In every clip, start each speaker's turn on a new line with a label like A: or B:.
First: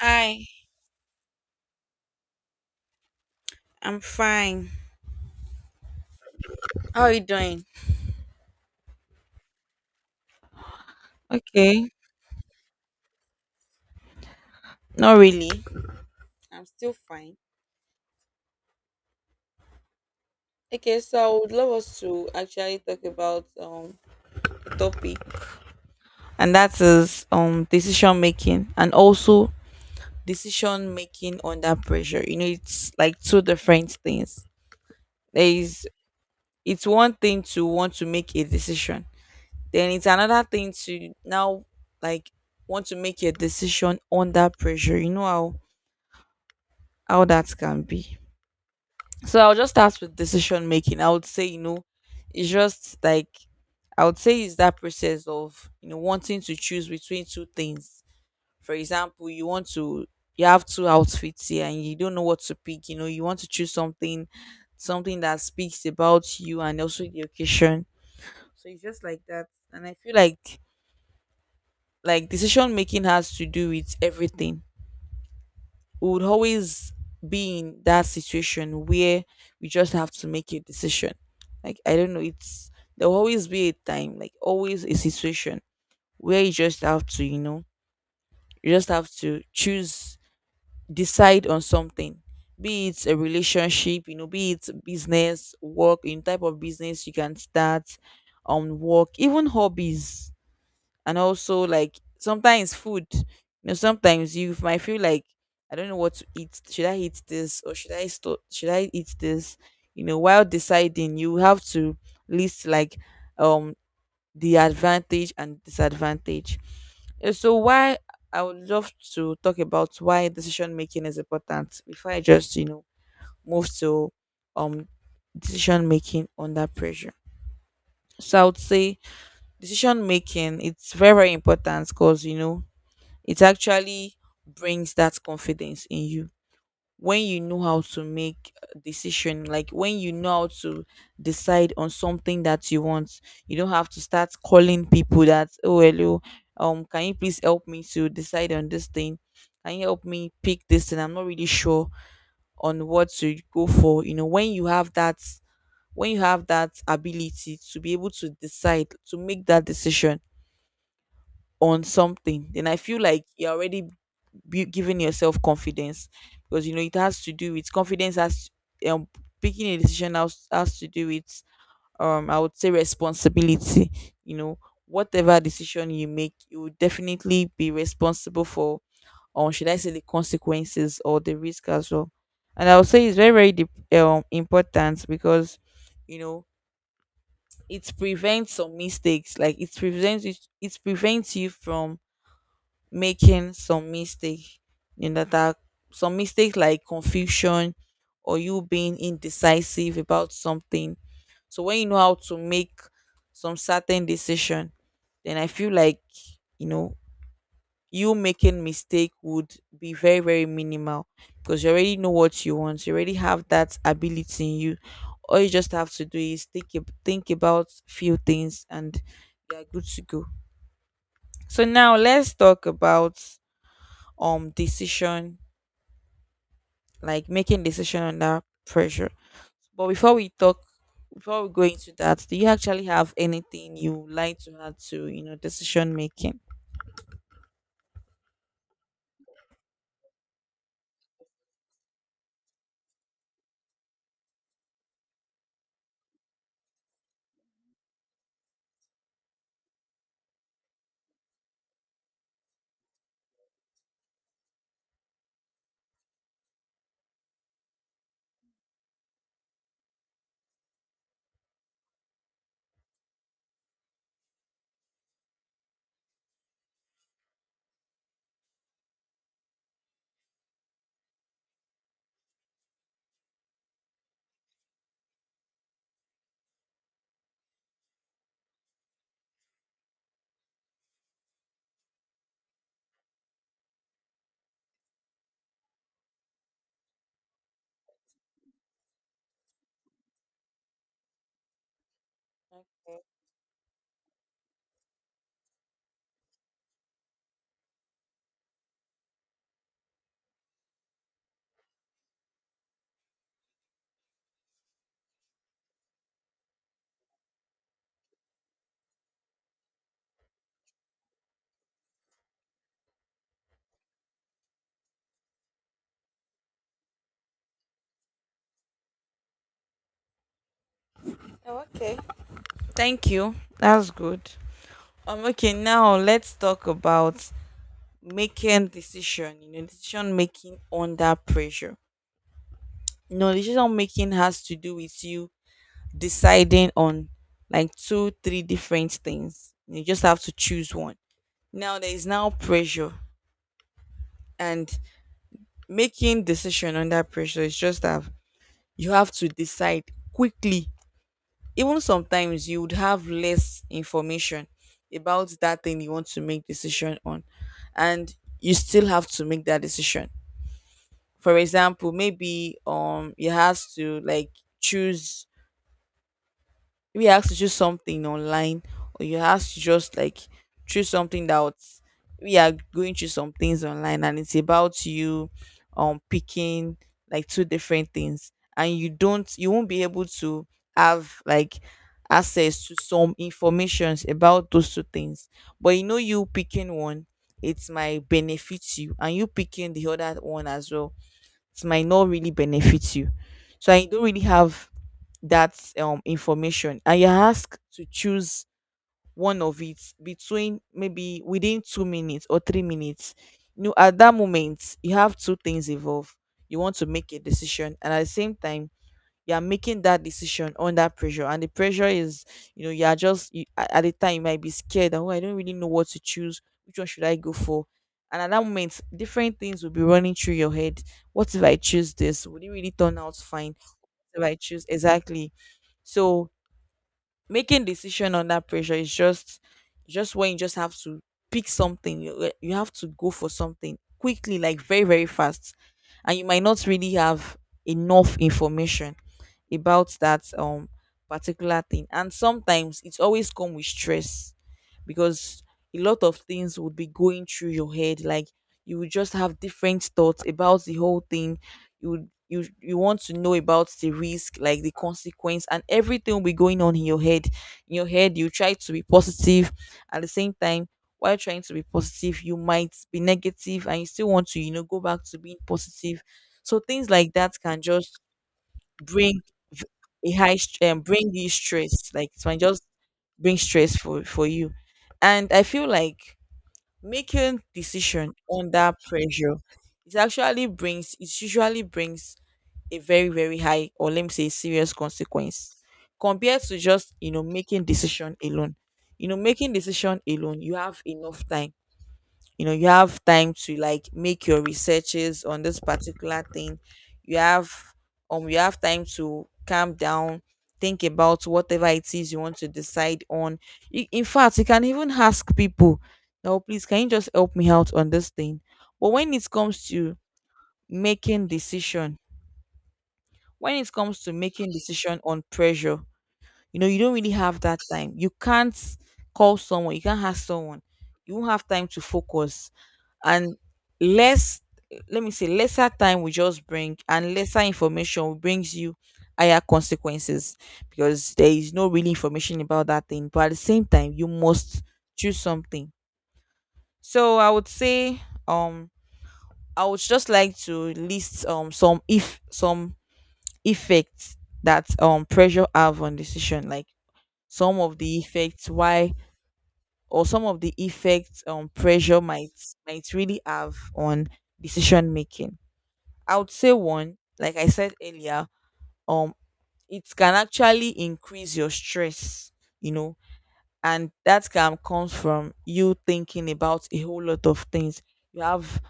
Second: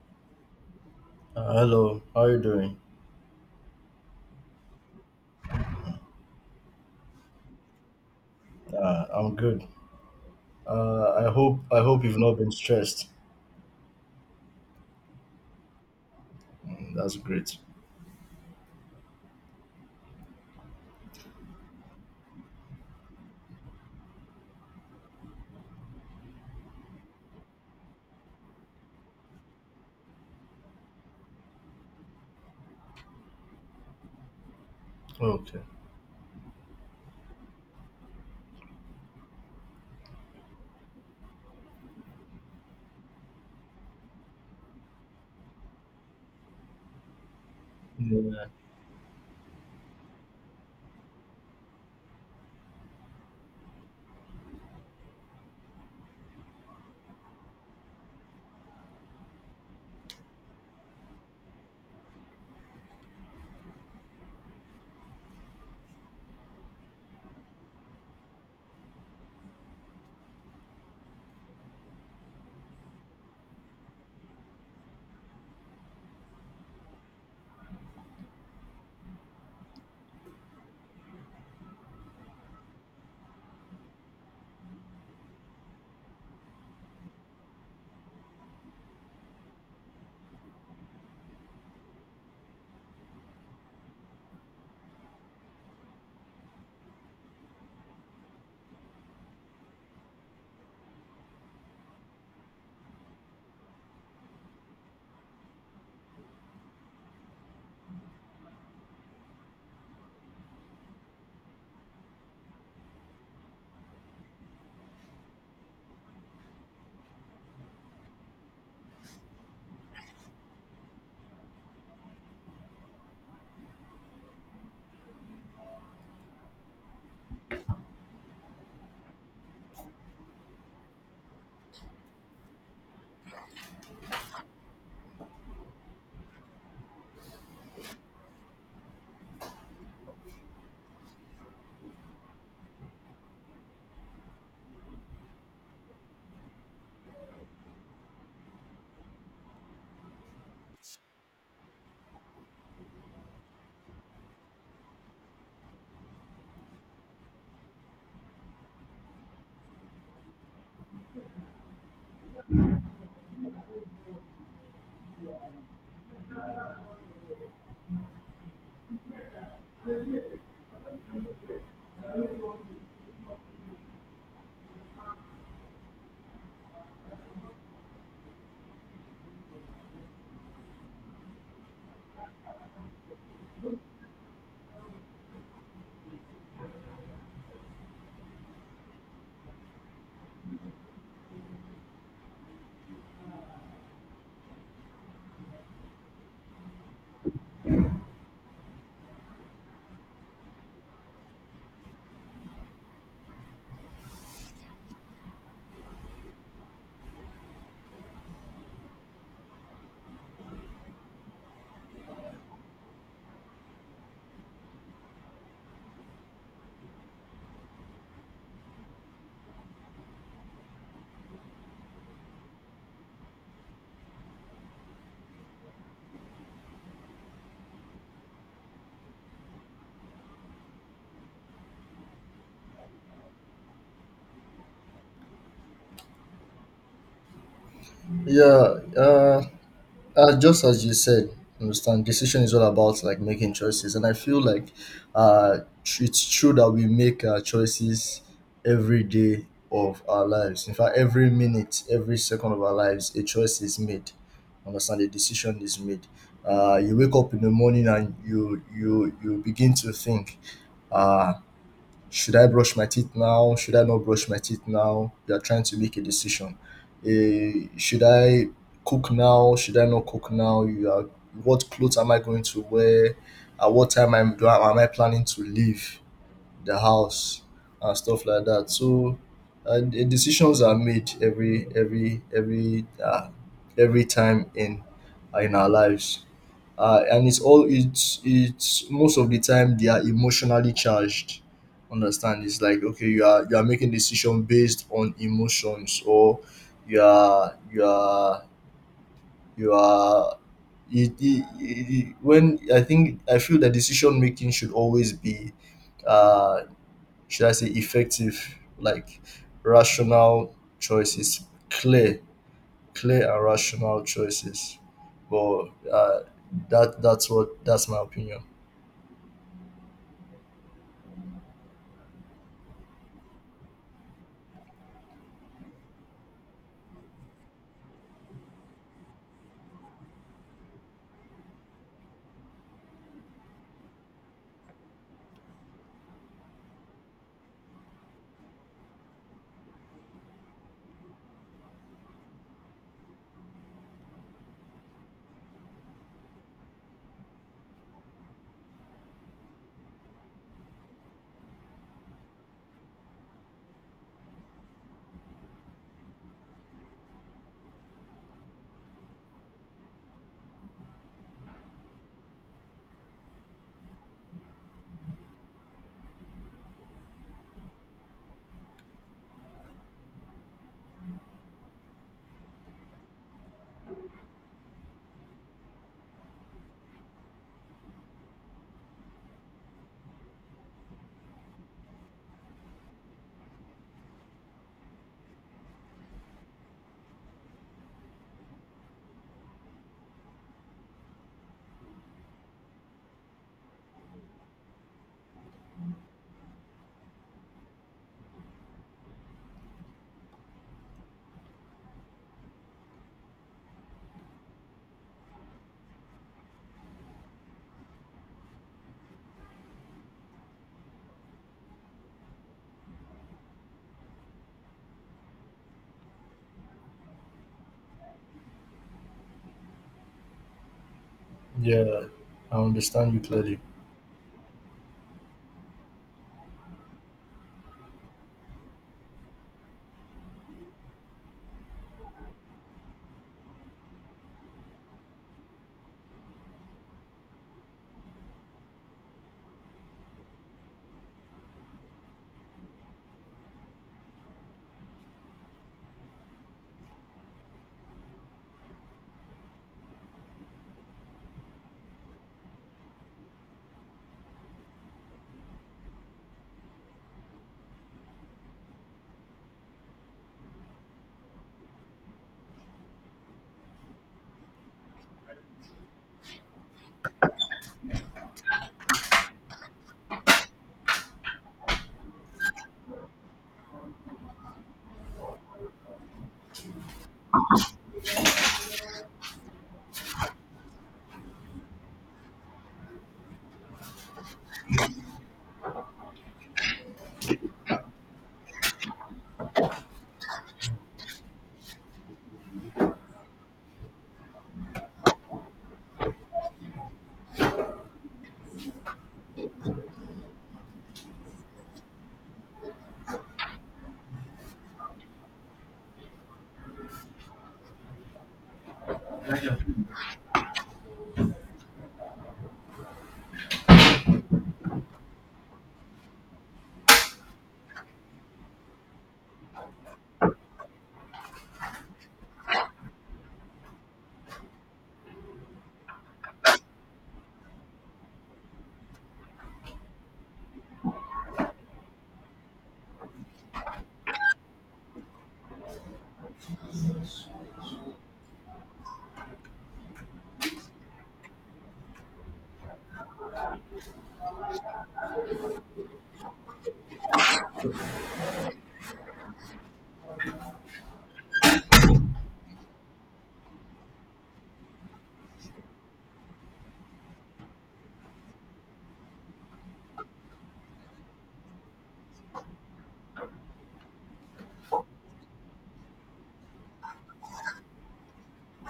A: Hi,
B: Hello, how are you doing?
A: I'm fine. How are you doing?
B: I'm good. I
A: Okay.
B: hope you've not been stressed.
A: Not really. I'm still
B: That's
A: fine.
B: great.
A: Okay, so I would love us to actually talk about a topic, and that is decision making and also decision making under pressure. You know, it's like two different things. There
B: Okay.
A: is it's one thing to want to make a decision, then it's another thing to now like want to make a decision under pressure. You know how that can be.
B: Yeah.
A: So I'll just start with decision making. I would say, you know, it's just like I would say it's that process of wanting to choose between two things. For example, you want to you have two outfits here and you don't know what to pick. You know, you want to choose something that speaks about you and also the occasion. So it's just like that. And I feel like decision making has to do with everything. We would always be in that situation where we just have to make a decision. Like I don't know, it's there'll always be a time, like always a situation where you just have to choose, decide on something. Be it a relationship, you know, be it business, work, in type of business you can start on work, even hobbies, and also like sometimes food. You know, sometimes you might feel like I don't know what to eat. Should I eat this or should I eat this? You know, while deciding you have to list like um the advantage and disadvantage. So why I would love to talk about why decision making is important before I just move to um decision making under pressure. So I would say decision making, it's very very important because you know it actually brings that confidence in you. When you know how to make a decision, like when you know how to decide on something that you want, you don't have to start calling people that, oh hello, can you please help me to decide on this thing, can you help me pick this thing, I'm not really sure on what to go for. You know, when you have that, when you have that ability to be able to decide to make that decision on something, then I feel like you're already giving yourself confidence. Because you know it has to do with confidence, has um picking a decision has to do with I would say responsibility. You know, whatever decision you make, you will definitely be responsible for, or should I say the consequences or the risk as well. And I would say it's very very important, because you know it prevents some mistakes, like it prevents you from making some mistake, you know, that are some mistakes like confusion or you being indecisive about something. So when you know how to make some certain decision, then I feel like, you know, you making mistake would be very very minimal, because you already know what you want, you already have that ability in you, all you just have to do is think about few things and you're good to go. So now let's talk about decision, like making decision under pressure. But before we talk, before we go into that, do you actually have anything you would like to add to, you know, decision making?
B: Yeah. Uh, just as you said, understand. Decision is all about like making choices, and I feel like it's true that we make choices every day of our lives. In fact, every minute, every second of our lives, a choice is made. Understand? A decision is made. You wake up in the morning and you begin to think uh, should I brush my teeth now? Should I not brush my teeth now? You are trying to make a decision. Should I cook now? Should I not cook now? You are, what clothes am I going to wear? At what time am I planning to leave the house and stuff like that? So, the decisions are made every time in our lives, and it's all it's most of the time they are emotionally charged, understand? It's like okay, you are making decision based on emotions, or you are you are you are it, it, it, it- when I think, I feel that decision making should always be uh should I say effective, like rational choices, clear clear and rational choices. But uh that's my opinion.
A: Okay, thank you. That's good. Okay, now let's talk about making decision. You know, decision making under pressure. You know, decision making has to do with you deciding on like two, three different things. You just have to choose one. Now there is now pressure, and making decision under pressure is just that you have to decide quickly. Even sometimes you would have less information about that thing you want to make decision on, and you still have to make that decision. For example, maybe you have to like choose, maybe you ask to choose something online, or you ask to just like choose something, that we are going through some things online, and it's about you picking like two different things, and you won't be able to have like access to some informations about those two things. But you know, you picking one, it might benefit you, and you picking the other one as well, it might not really benefit you. So I don't really have that information, and you're asked to choose one of it between maybe within 2 minutes or 3 minutes. You know, at that moment you have two things involved. You want to make a decision, and at the same time you are making that decision under pressure, and the pressure is, you know, you are just at the time you might be scared, oh, I don't really know what to choose, which one should I go for? And at that moment different things will be running through your head. What if I choose
B: Yeah,
A: this, would it
B: I
A: really turn
B: understand
A: out
B: you
A: fine?
B: clearly.
A: What if I choose exactly? So making decision under pressure is just, when you just have to pick something, you have to go for something quickly, like very very fast. And you might not really have enough information about that particular thing. And sometimes it's always come with stress, because a lot of things would be going through your head, like you would just have different thoughts about the whole thing you you want to know about the risk, like the consequence, and everything will be going on in your head. In your head, you try to be positive. At the same time, while trying to be positive, you might be negative, and you still want to, you know, go back to being positive. So things like that can just bring bring you stress, like it might just bring stress for you. And I feel like making decision under pressure, it usually brings a very very high, or let me say, serious consequence, compared to just, you know, making decision alone. You know, making decision alone, you have enough time. You know, you have time to like make your researches on this particular thing. You have, you have time to calm down, think about whatever it is you want to decide on. In fact, you can even ask people, now, please can you just help me out on this thing. But making decision when it comes to making decision on pressure, you know, you don't really have that time. You can't call someone, you can't ask someone, you won't have time to focus. And less let me say, lesser time will just bring, and lesser information will brings you higher consequences, because there is no really information about that thing, but at the same time you must choose something. So I would say, um I would just like to list some if some effects that pressure have on decision, like some of the effects why, or some of the effects, pressure might really have on decision making. I would say, one, like I said earlier, um it can actually increase your stress. You know, and that calm comes from you thinking about a whole lot of things. You have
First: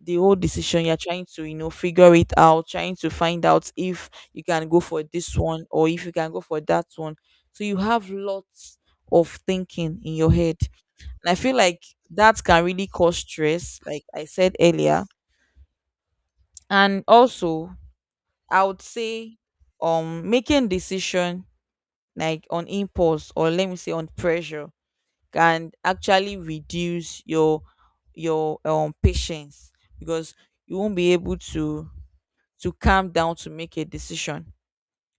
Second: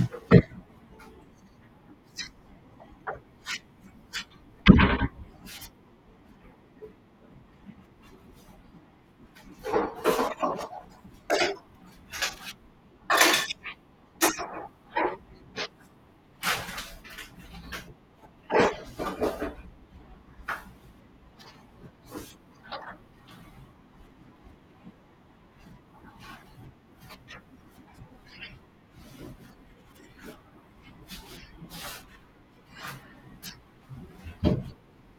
A: the whole decision, you're trying to, you know, figure it out, trying to find out if you can go for this one or if you can go for that one. So you have lots of thinking in your head. And I feel like that can really cause stress, like I said earlier. And also, I would say, making decision like on impulse, or let me say on pressure, can actually reduce your patience. Because you won't be able to calm down to make a decision.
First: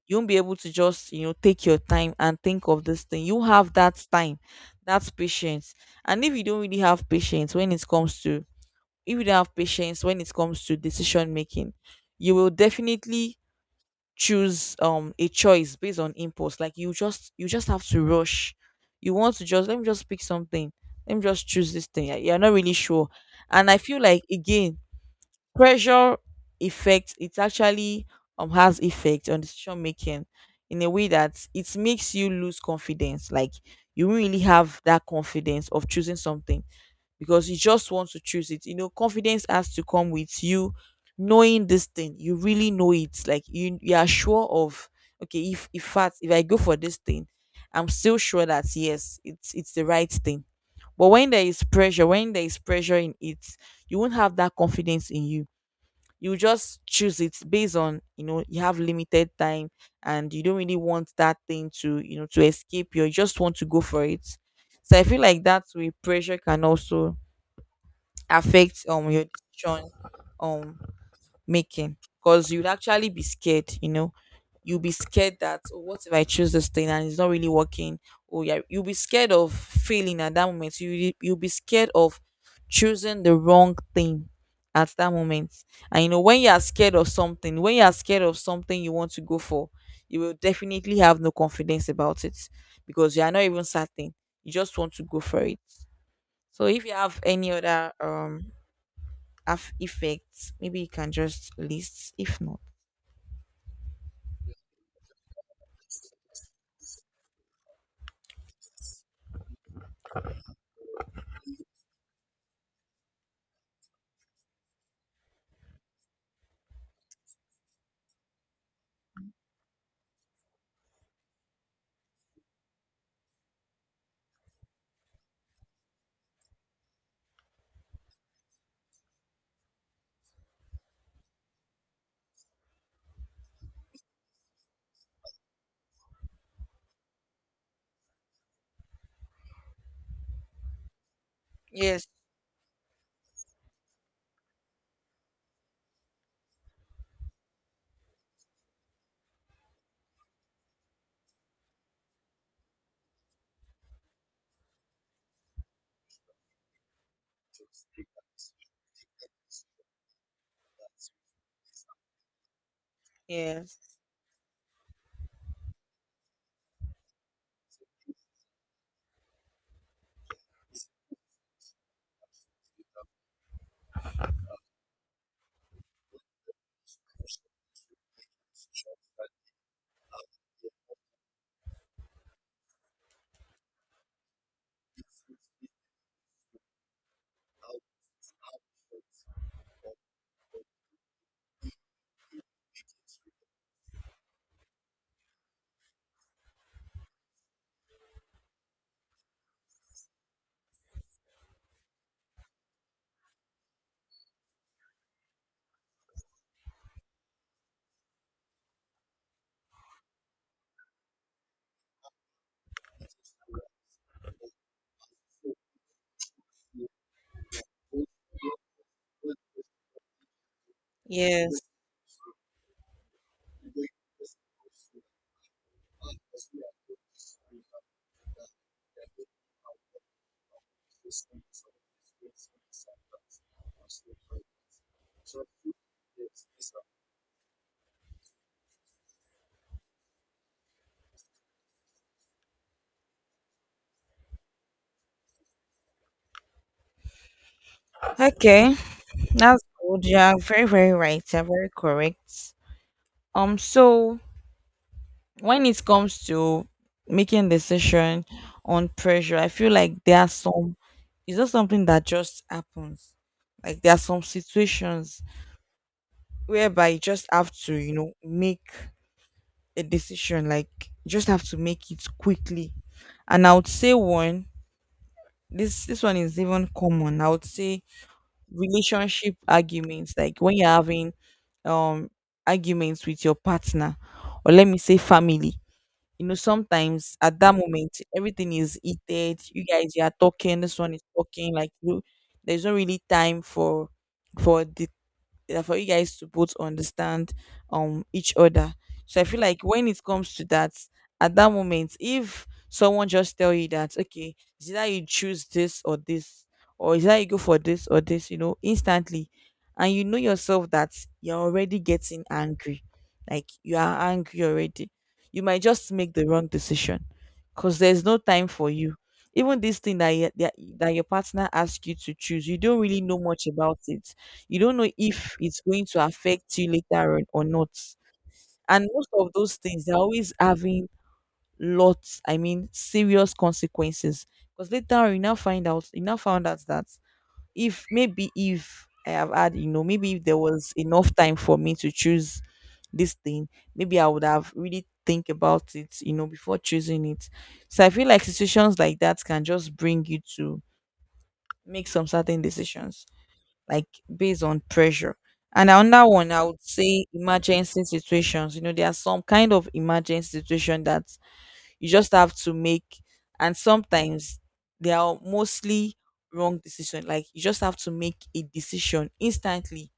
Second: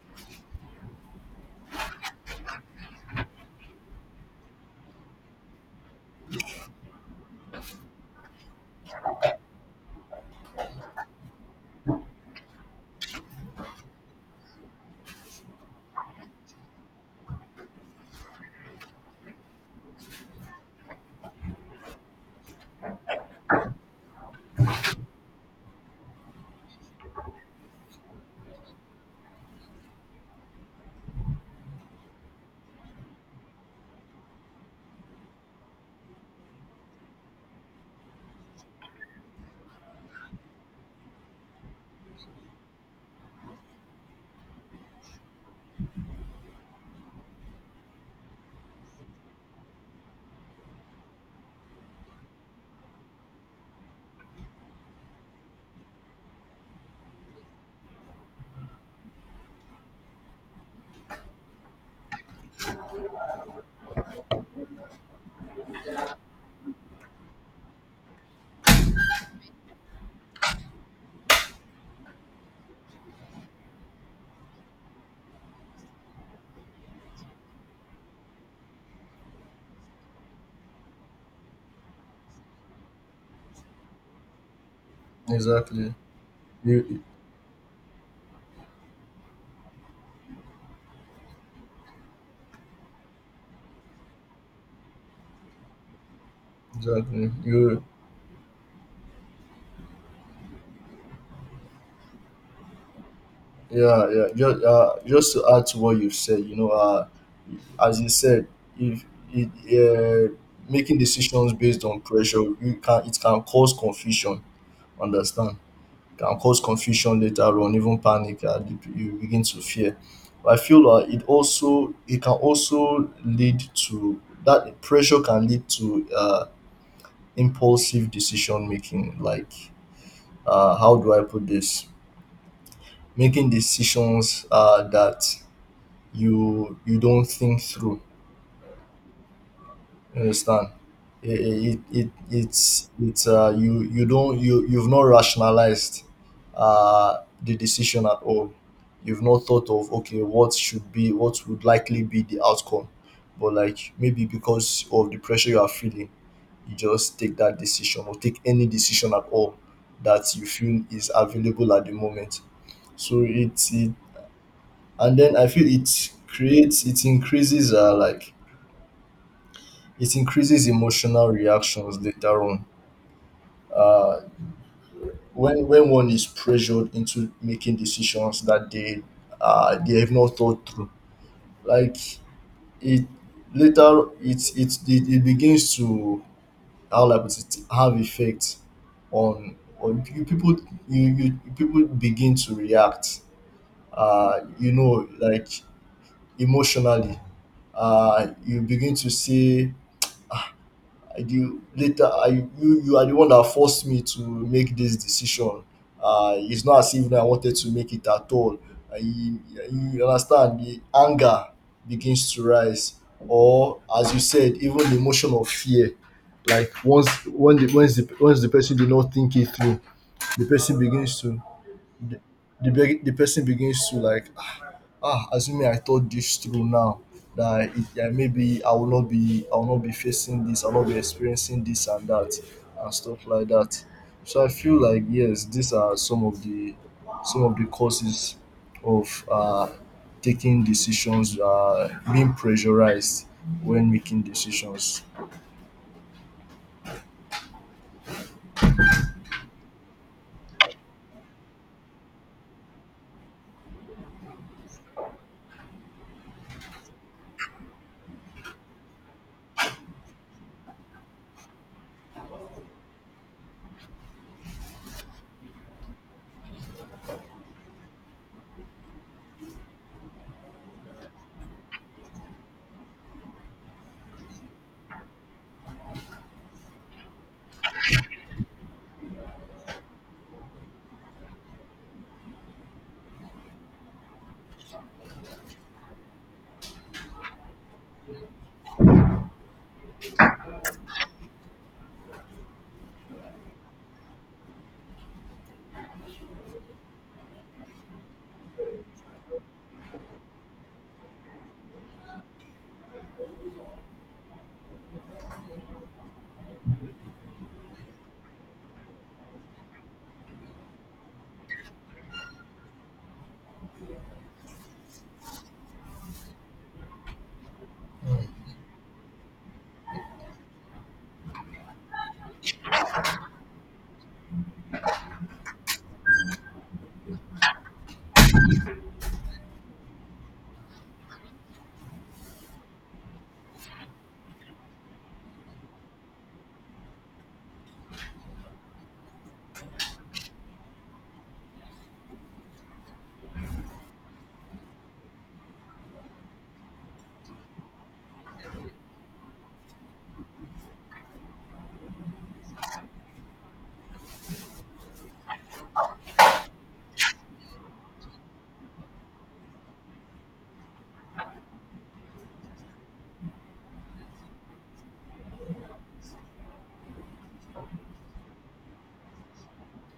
A: You won't be able to just, you know, take your time and think of this thing, you have that time, that's patience. And if you don't really have patience, when it comes to if you don't have patience when it comes to decision making, you will definitely choose a choice based on impulse, like you just have to rush. You want to just, let me just pick something, let me just choose this thing. Yeah, you're not really sure. And I feel like again, pressure effect, it actually has effect on decision making, in a way that it makes you lose confidence, like you won't really have that confidence of choosing something, because you just want to choose it. You know, confidence has to come with you knowing this thing. You really know it. Like you are sure of okay, if fact if I go for this thing, I'm still sure that yes, it's the right thing. But when there is pressure, when there is pressure in it, you won't have that confidence in you. You just choose it based on, you know, you have limited time and you don't really want that thing to, you know, to escape you. You just want to go for it. So I feel like that way pressure can also affect your decision um making because you'd actually be scared, you know, you'll be scared that oh, what if I choose this thing and it's not really working. Oh yeah, you'll be scared of failing at that moment. You'll be scared of choosing the wrong thing at that moment.
B: Exactly.
A: And you know, when you are scared
B: You
A: of something, when you are scared of something you want to go for, you will definitely have no confidence about it because you are not even certain, you just want to go for it. So if you have
B: exactly.
A: any
B: You
A: other effects. Maybe you can just list, if not.
B: yeah, yeah. Just to add to what you said, you know, as you said, if it, making decisions based on pressure, you can it can cause confusion. Understand? Can cause confusion later on, even panic. You you begin to fear. But I feel it can also lead to that pressure can lead to impulsive decision making, like how do I put this, making decisions that you don't think through, you understand? it, it,
A: Yes,
B: it it's You you've not rationalized the decision at all. You've not thought of okay, what should be, what would likely be the outcome. But like maybe because of the pressure you are feeling, just take that decision or take any decision at all that you feel is available at the moment. So
A: yes,
B: and then I feel it increases it increases emotional reactions later on. Uh, when one is pressured into making decisions that they have not thought through, like it later it begins to how like it have effect on you people, you people begin to react, you know, like emotionally. You begin to see, you later I, you are the one that forced me to make this decision. It's not as if I wanted to make it at all. uh, you, you understand, the anger begins to rise, or as you said, even the emotion of fear. Like once when the once the, once the person did not think it through, the person begins to
A: yes.
B: the, the person begins to like, ah, assuming I thought this through now, that yeah, maybe I will not be facing this, I will not be experiencing this and that and stuff like that. So I feel like yes, these are some of the causes of taking decisions, being pressurized when making decisions.
A: Okay, that's good. You are very, very right. You're very correct. So when it comes to making decision on pressure, I feel like there are some. It's not something that just happens. Like there are some situations whereby you just have to, you know, make a decision. Like you just have to make it quickly. And I would say one. This one is even common. I would say relationship arguments, like when you're having um arguments with your partner, or let me say family. You know, sometimes at that moment everything is heated. You are talking, this one is talking, like you there's not really time for the for you guys to both understand each other. So I feel like when it comes to that, at that moment, if someone just tell you that, okay, is that you choose this or this, or is that you go for this or this, you know, instantly, and you know yourself that you're already getting angry, like you are angry already, you might just make the wrong decision, cause there's no time for you. Even this thing that, you, that that your partner asks you to choose, you don't really know much about it. You don't know if it's going to affect you later on or not. And most of those things, they're always having lots, I mean, serious consequences. Because later on, you now find out, you now found out that if maybe if I have had, you know, maybe if there was enough time for me to choose this thing, maybe I would have really think about it, you know, before choosing it. So I feel like situations like that can just bring you to make some certain decisions like based on pressure. And another one, I would say emergency situations. You know, there are some kind of emergency situation that you just have to make, and sometimes they are mostly wrong decision. Like you just have to make a decision instantly.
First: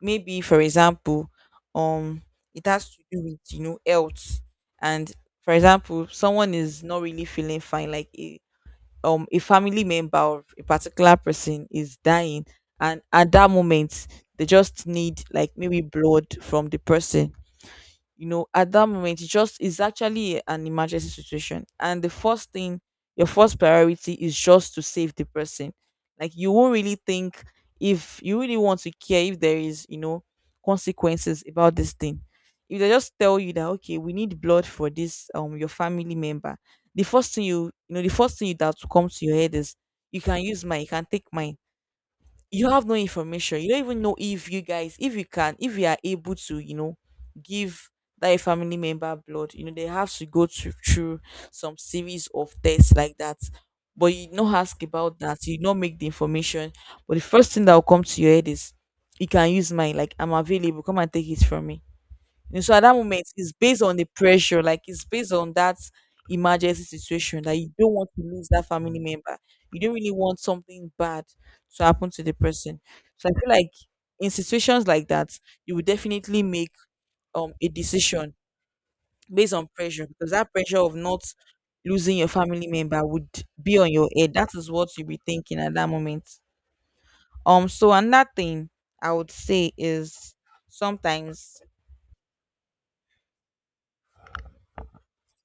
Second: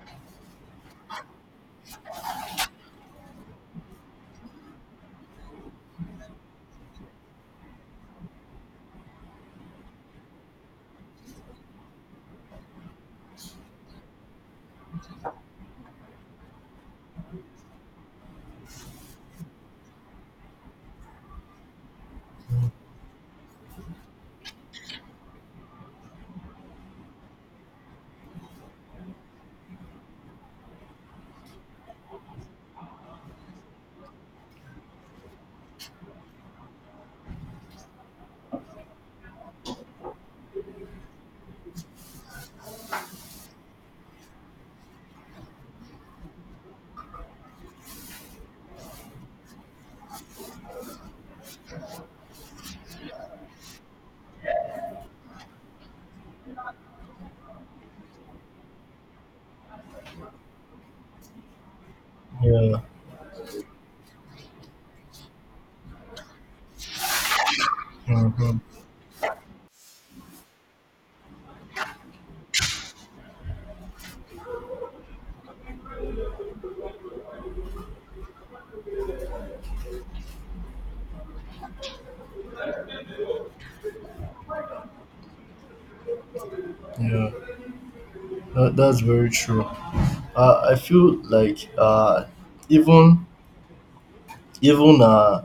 A: Maybe, for example, um, it has to do with you know health, and for example, someone is not really feeling fine, like a family member or a particular person is dying and at that moment they just need like maybe blood from the person. You know, at that moment it just is actually an emergency situation and the first thing, your first priority is just to save the person. Like you won't really think if you really want to care if there is, you know, consequences about this thing. If they just tell you that okay, we need blood for this your family member, the first thing you you know the first thing that will come to your head is you can use mine, you can take mine. You have no information. You don't even know if you guys, if you can, if you are able to, you know, give that a family member blood. You know, they have to go to, through some series of tests like that. But you not ask about that. You not make the information. But the first thing that will come to your head is, you can use mine. Like I'm available. Come and take it from me. And so at
B: Yeah.
A: that moment, it's based on the pressure, like it's based on that emergency situation that you don't want to lose
B: Hmm.
A: that family member. You don't really want something bad to happen to the person. So I feel like in situations like that, you will definitely make a decision based on pressure, because that pressure of not losing your family member would be on your head. That is what you'll be thinking at that moment.
B: Yeah,
A: So another thing
B: that, that's
A: I would
B: very true.
A: say is
B: I feel
A: sometimes
B: like even even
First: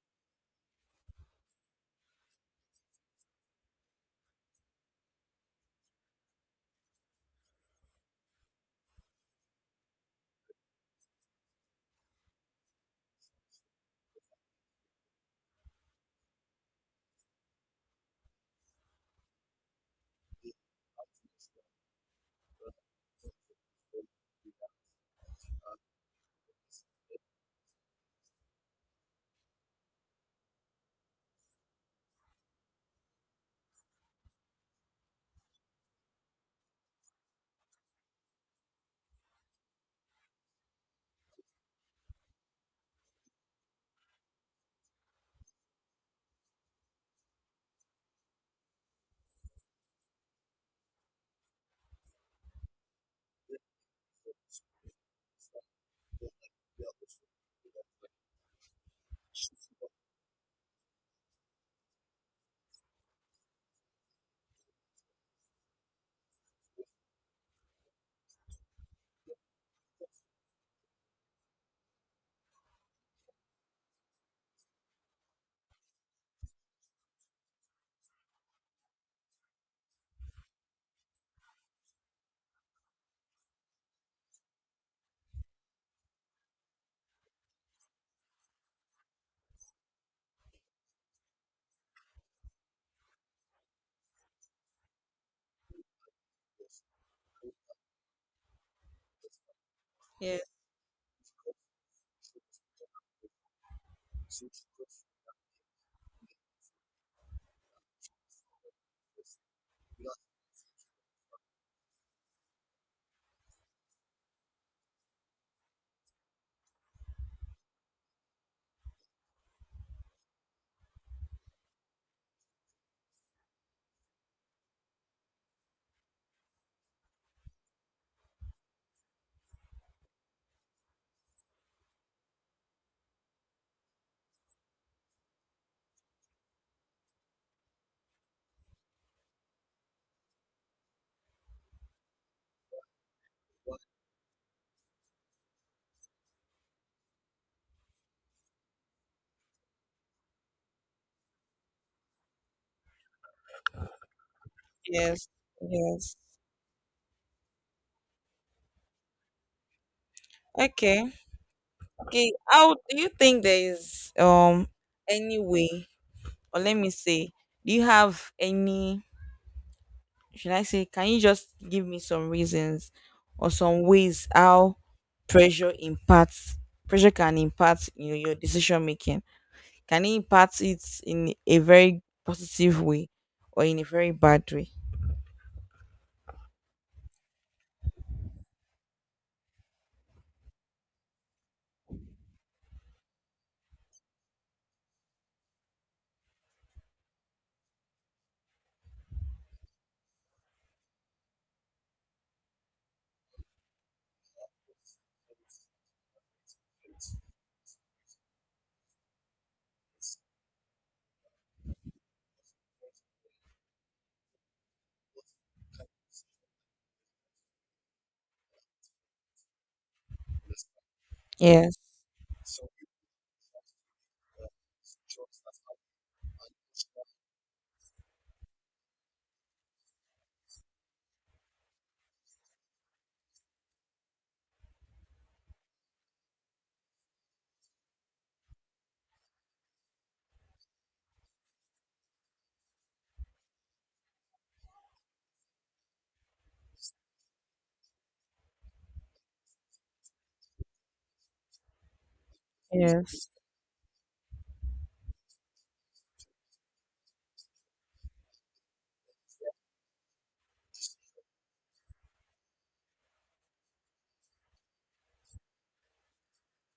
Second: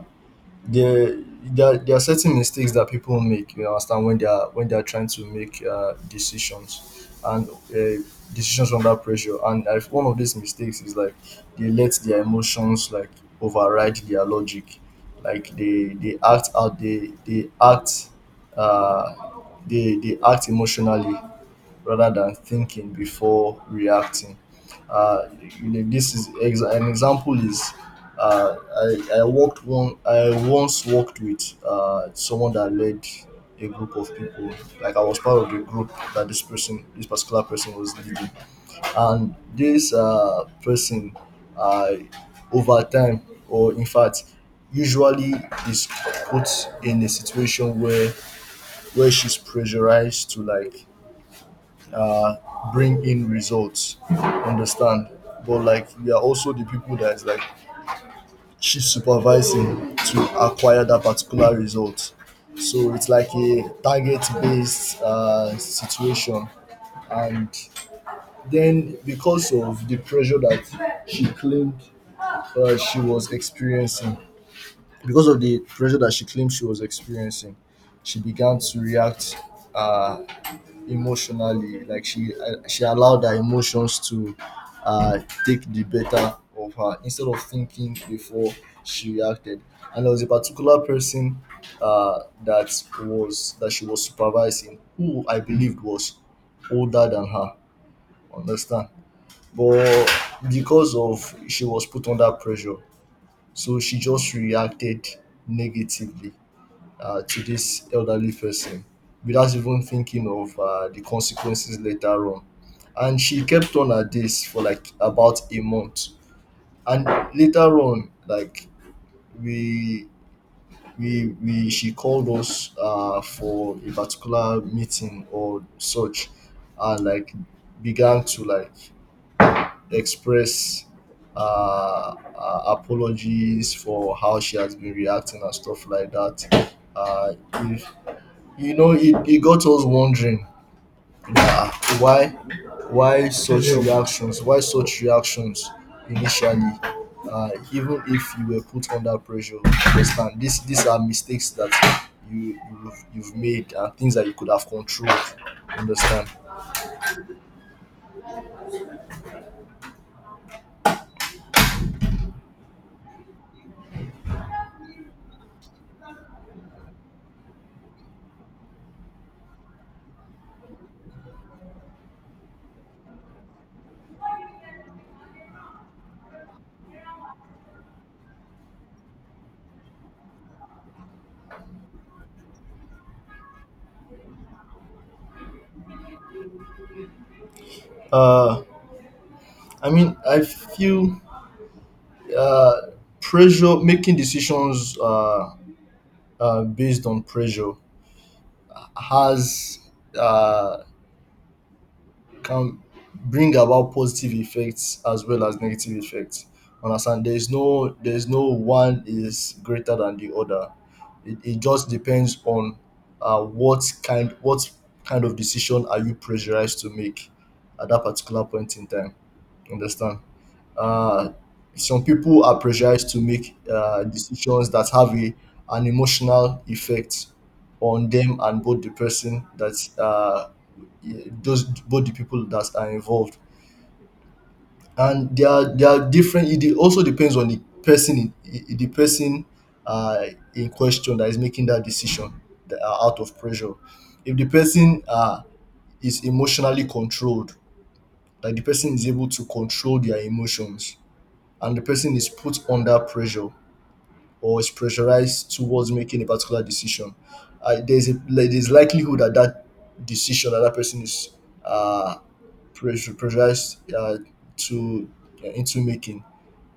B: there there there are certain mistakes that people make, you understand, when they are trying to make decisions, and decisions under pressure. And I, one of these mistakes is like they let their emotions like override their logic. Like they act out uh they act emotionally rather than thinking before reacting. Uh, you know, this is an example is, uh, I worked one I once worked with someone that led a group of people. Like I was part of the group that this particular person was leading, and this person, uh, over time, or in fact, usually is put in a situation where she's pressurized to like bring in results. Understand? But like we are also the people that is like chief supervising to acquire that particular result. So it's like a target based situation. And then because of the pressure that she claimed she was experiencing, because of the pressure that she claimed she was experiencing, she began to react uh, emotionally. Like she allowed her emotions to uh take the better of her instead of thinking before she reacted. And there was a particular person that was that she was supervising, who I believed was older than her, understand? But
A: yes,
B: because of she was put under pressure, so she just reacted negatively to this elderly person without even thinking of the consequences later on. And she kept on at this for like about a month. And later on, like we we she called us for a particular meeting or such, and like began to like express apologies for how she has been reacting and stuff like that. Uh, if, you know, it got us wondering that, ah, why, why such reactions initially, even if you were put under pressure. You understand? This these are mistakes that you you've made, and things that you could have
A: yes,
B: controlled.
A: yes.
B: Understand?
A: Okay. Okay. How do you think there is any way, or let me say, do you have any? Should I say? Can you just give me some reasons or some ways how pressure impacts pressure can impact, you know, your decision making? Can it impact it in a very positive way or in a very bad way?
B: Uh, I mean, I feel uh, pressure making decisions based on pressure has. Uh, can bring about positive effects as well as negative effects. Understand? There is no one is greater than the other. It just depends on what kind of decision are you pressurized to make at that particular point in time. Understand? Uh,
A: Yes.
B: some people are pressurized to make decisions that have an emotional effect on them, and both the person that those both the people that are involved. And they are different. Also depends on the the person uh, in question that is making that decision, that are out of pressure. If the person is emotionally controlled, like the person is able to control their emotions, and the person is put under
A: Yes.
B: pressure or is pressurized towards making a particular decision, there's there's likelihood that that decision that that person is uh, pressure pressurized to into making,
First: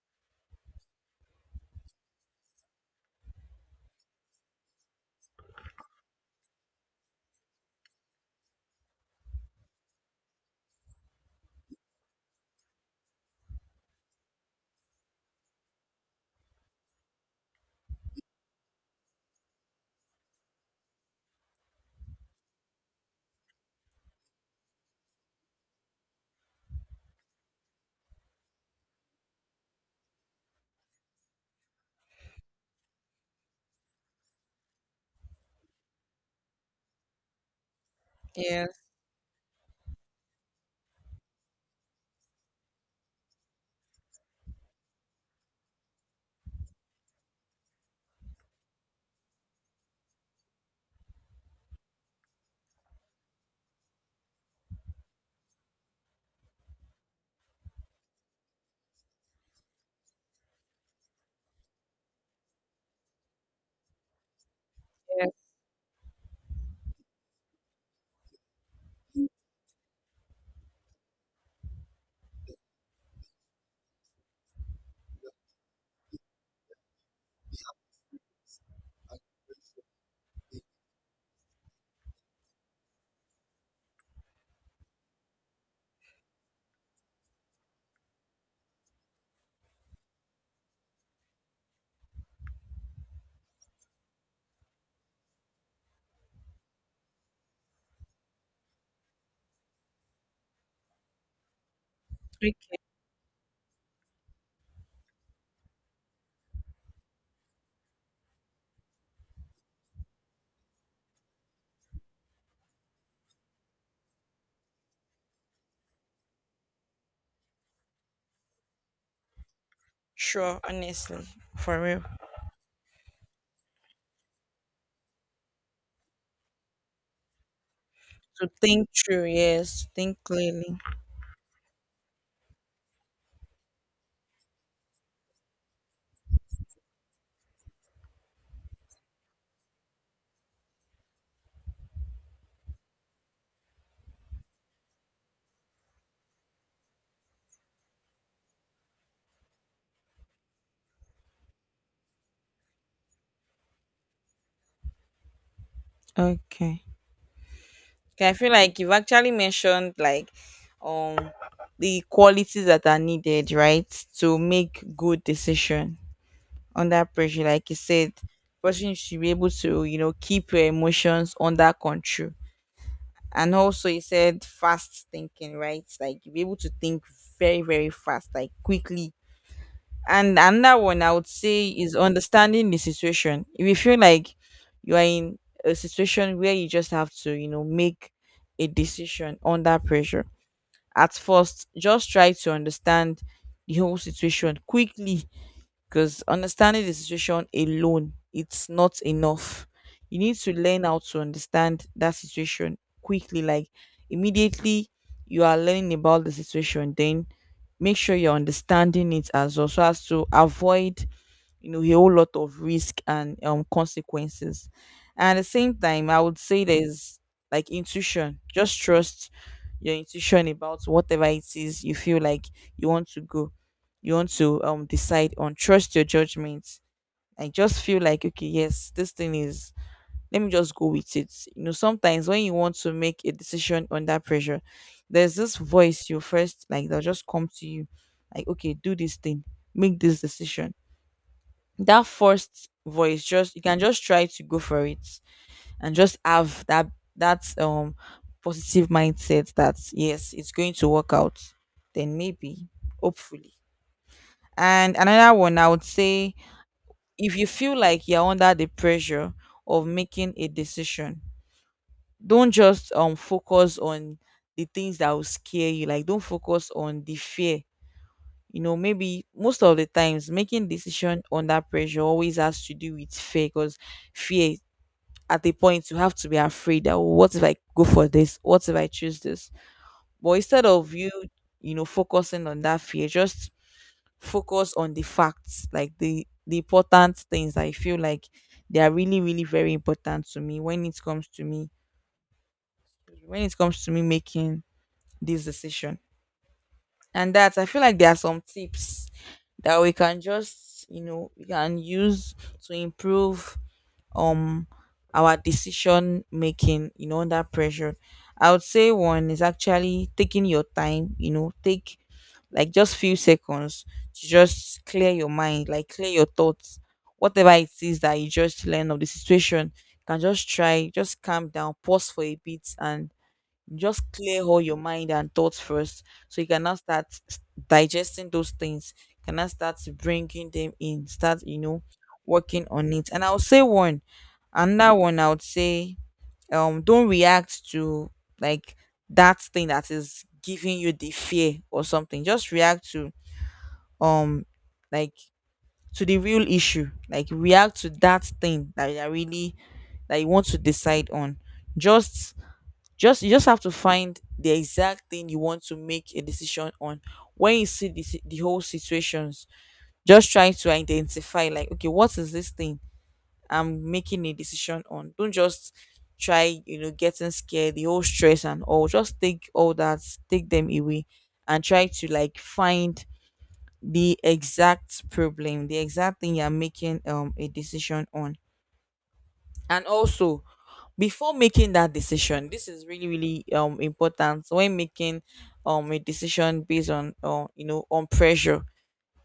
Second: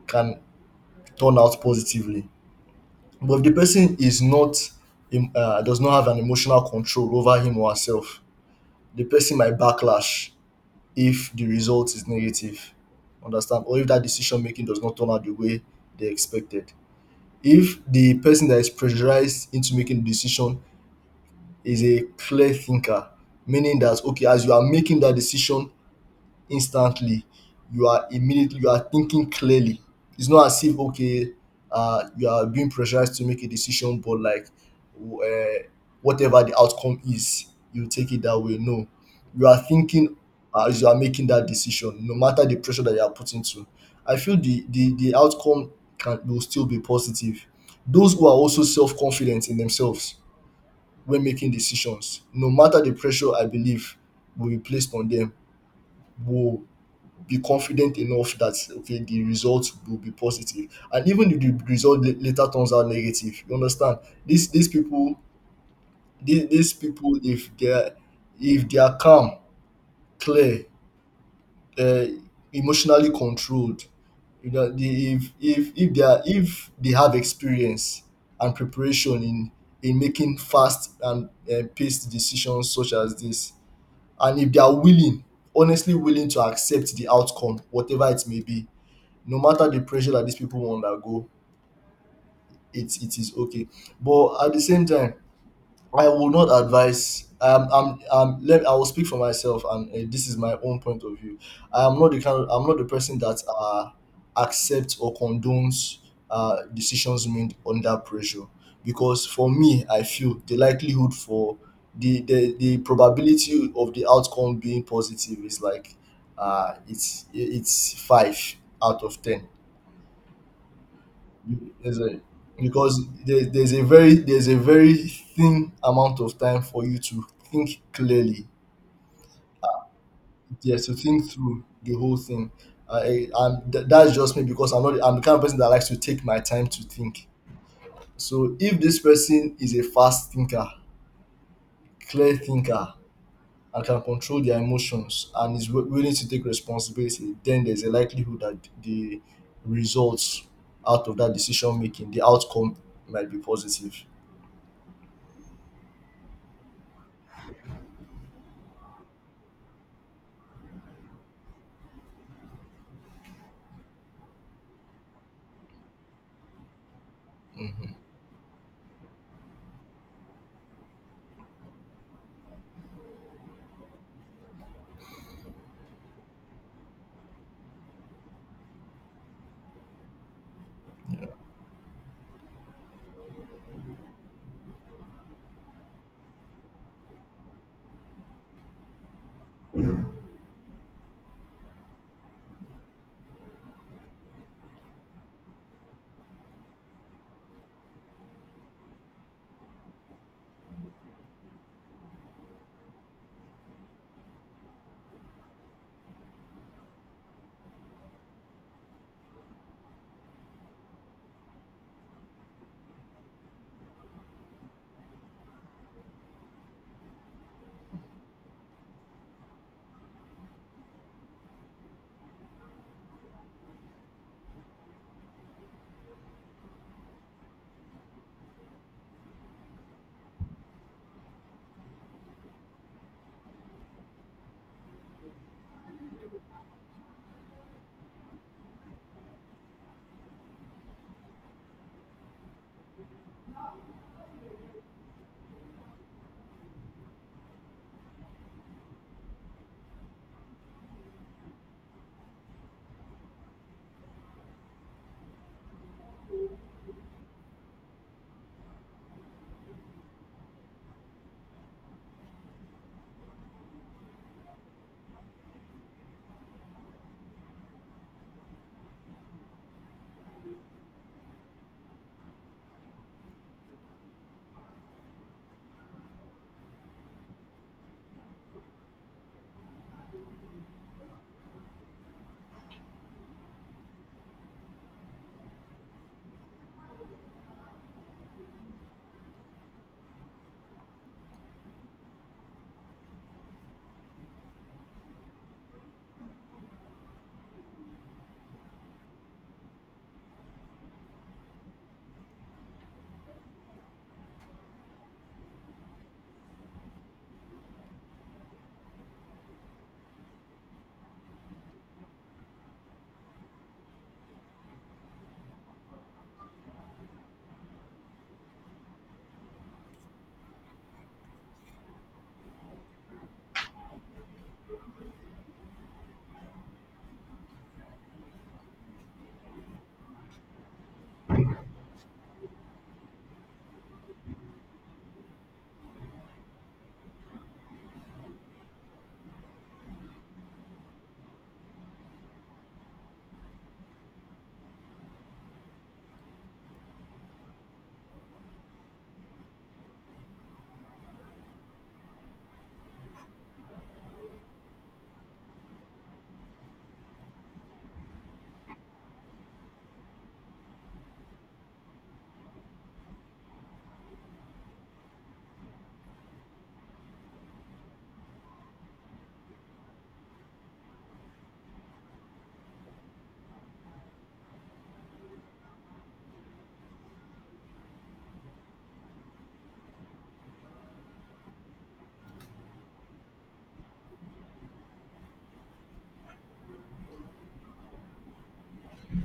B: can turn out positively. But if the person is not does not have an emotional control over him or herself, the person might backlash if the result is negative. Understand? Or if that decision making does not turn out the way they expected. If the person that is pressurized into making the decision is a clear thinker, meaning that okay, as you are making that decision, instantly, you are immediately you are thinking clearly, it's not as if okay, you are being pressurized to make a decision, but like w- uh, whatever the outcome is, you take it that way,
A: Yes.
B: no, you are thinking as you are making that decision, no matter the pressure that you are put into. I feel the outcome can will still be positive. Those who are also self-confident in themselves when making decisions, no matter the pressure I believe will be placed on them, will be confident enough that okay, the result will be positive. And even if the result later turns out negative, you understand, these people,
A: Yes.
B: these people, if they're if they are calm, clear, uh, emotionally controlled, you know, if if they are, if they have experience and preparation in making fast and paced decisions such as this, and if they are willing, honestly willing to accept the outcome whatever it may be, no matter the pressure that these people will undergo, it is okay. But at the same time, I will not advise. I will speak for myself, and this is my own point of view. I am not the kind. Of, I'm not
A: Okay.
B: the person that accepts or condones decisions made under pressure, because for me, I feel the likelihood for the probability of the outcome being positive is like, it's five out of ten.
A: Sure. Honestly, for
B: There's
A: real.
B: a, there's a very, there's a very thin amount of time for you to think clearly.
A: To think through. Yes. To think clearly.
B: Yes, to think through the whole thing. That's just me, because I'm not I'm the kind of person that likes to take my time to think. So if this person is a fast thinker, clear thinker, and can control their emotions and is willing to take responsibility, then there's a likelihood that the results out of that decision making, the outcome might be positive.
A: Okay. Okay, I feel like you've actually mentioned like um the qualities that are needed, right? To make good decision under pressure. Like you said, person should be able to, you know, keep your emotions under control. And also you said fast thinking, right? Like you be able to think very, very fast, like quickly. And another one I would say is understanding the situation. If you feel like you are in a situation where you just have to, you know, make a decision under pressure, at first, just try to understand the whole situation quickly, because understanding the situation alone it's not enough. You need to learn how to understand that situation quickly, like immediately you are learning about the situation, then make sure you're understanding it as well, so as to avoid, you know, a whole lot of risk and consequences. And at the same time I would say there's like intuition. Just trust your intuition about whatever it is you feel like you want to go, you want to decide on. Trust your judgment and just feel like okay, yes, this thing is, let me just go with it. You know, sometimes when you want to make a decision under pressure, there's this voice you first like that will just come to you, like okay, do this thing, make this decision. That first voice just, you can just try to go for it. And just have that that um positive mindset that yes, it's going to work out, then maybe, hopefully. And another one I would say, if you feel like you're under the pressure of making a decision, don't just focus on the things that will scare you, like don't focus on the fear. You know, maybe most of the times making decision under pressure always has to do with fear, because fear, at a point you have to be afraid that, "Oh, what if I go for this, what if I choose this?" But instead of you, you know, focusing on that fear, just focus on the facts, like the important things that I feel like they are really, really very important to me when it comes to me, when it comes to me making this decision. And that I feel like there are some tips that we can just, you know, we can use to improve um our decision making, you know, under pressure. I would say one is actually taking your time. You know, take like just few seconds to just clear your mind, like clear your thoughts. Whatever it is that you just learn of the situation, you can just try, just calm down, pause for a bit and just clear all your mind and thoughts first, so you can now start digesting those things. You can now start bringing them in. Start, you know, working on it. And I'll say one, another one. I would say, don't react to like that thing that is giving you the fear or something. Just react to um, like to the real issue. Like react to that thing that you are really, that you want to decide on. just just you just have to find the exact thing you want to make a decision on. When you see the the whole situations, just try to identify like, okay, what is this thing I'm making a decision on? Don't just try, you know, getting scared, the whole stress and all. Just take all that, take them away, and try to like find the exact problem, the exact thing you're making a decision on. And also before making that decision, this is really, really important. So when making a decision based on you know, on pressure,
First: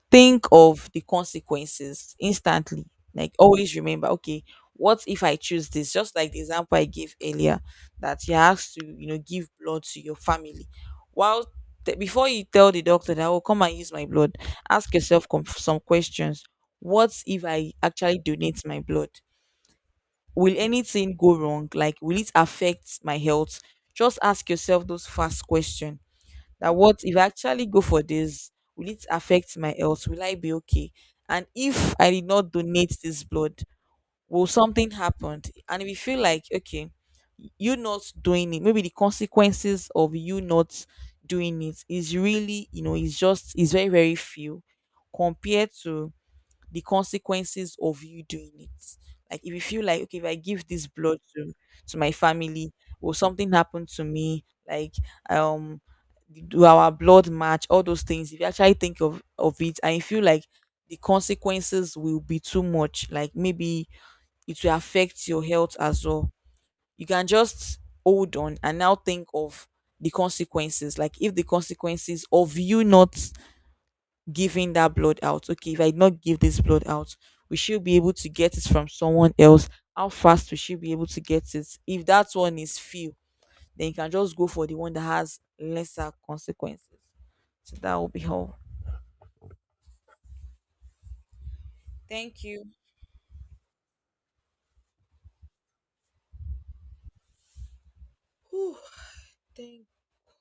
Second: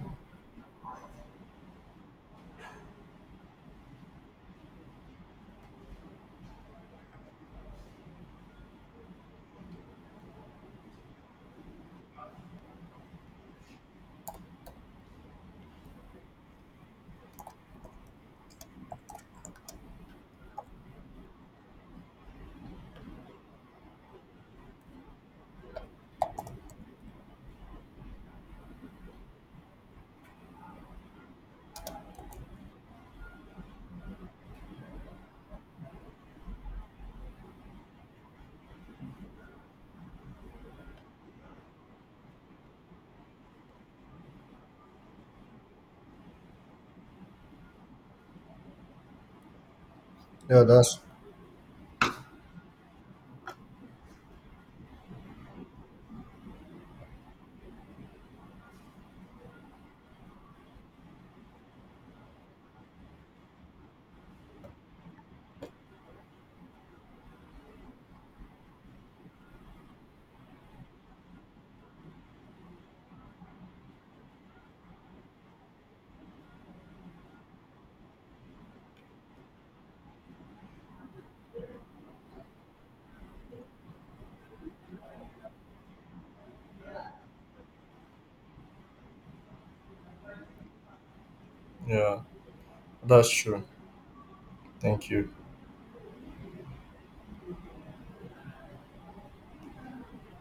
A: think of the consequences instantly, like always remember okay, what if I choose this, just like the example I gave earlier, that you have to, you know, give blood to your family. While before you tell the doctor that oh, come and use my blood, ask yourself some questions. What if I actually donate my blood? Will anything go wrong? Like, will it affect my health? Just ask yourself those fast questions. That what if I actually go for this? Will it affect my health? Will I be okay? And if I did not donate this blood, will something happen? And if you feel like, okay, you not doing it, maybe the consequences of you not doing it is really, you know, it's just, it's very, very few compared to the consequences of you doing it. Like if you feel like okay, if I
B: Yeah,
A: give this
B: that's
A: blood to my family, or something happened to me, like um do our blood match, all those things. If you actually think of it and you feel like the consequences will be too much, like maybe it will affect your health as well. You can just hold on and now think of the consequences. Like if the consequences of you not giving that blood out. Okay, if I did not give this blood out, we should be able to get it from someone else. How fast we should be able to get it? If that one is few, then you can just go for the one that has lesser consequences. So that will be all.
B: Yeah,
A: Thank you.
B: that's true. Thank you.
A: Thank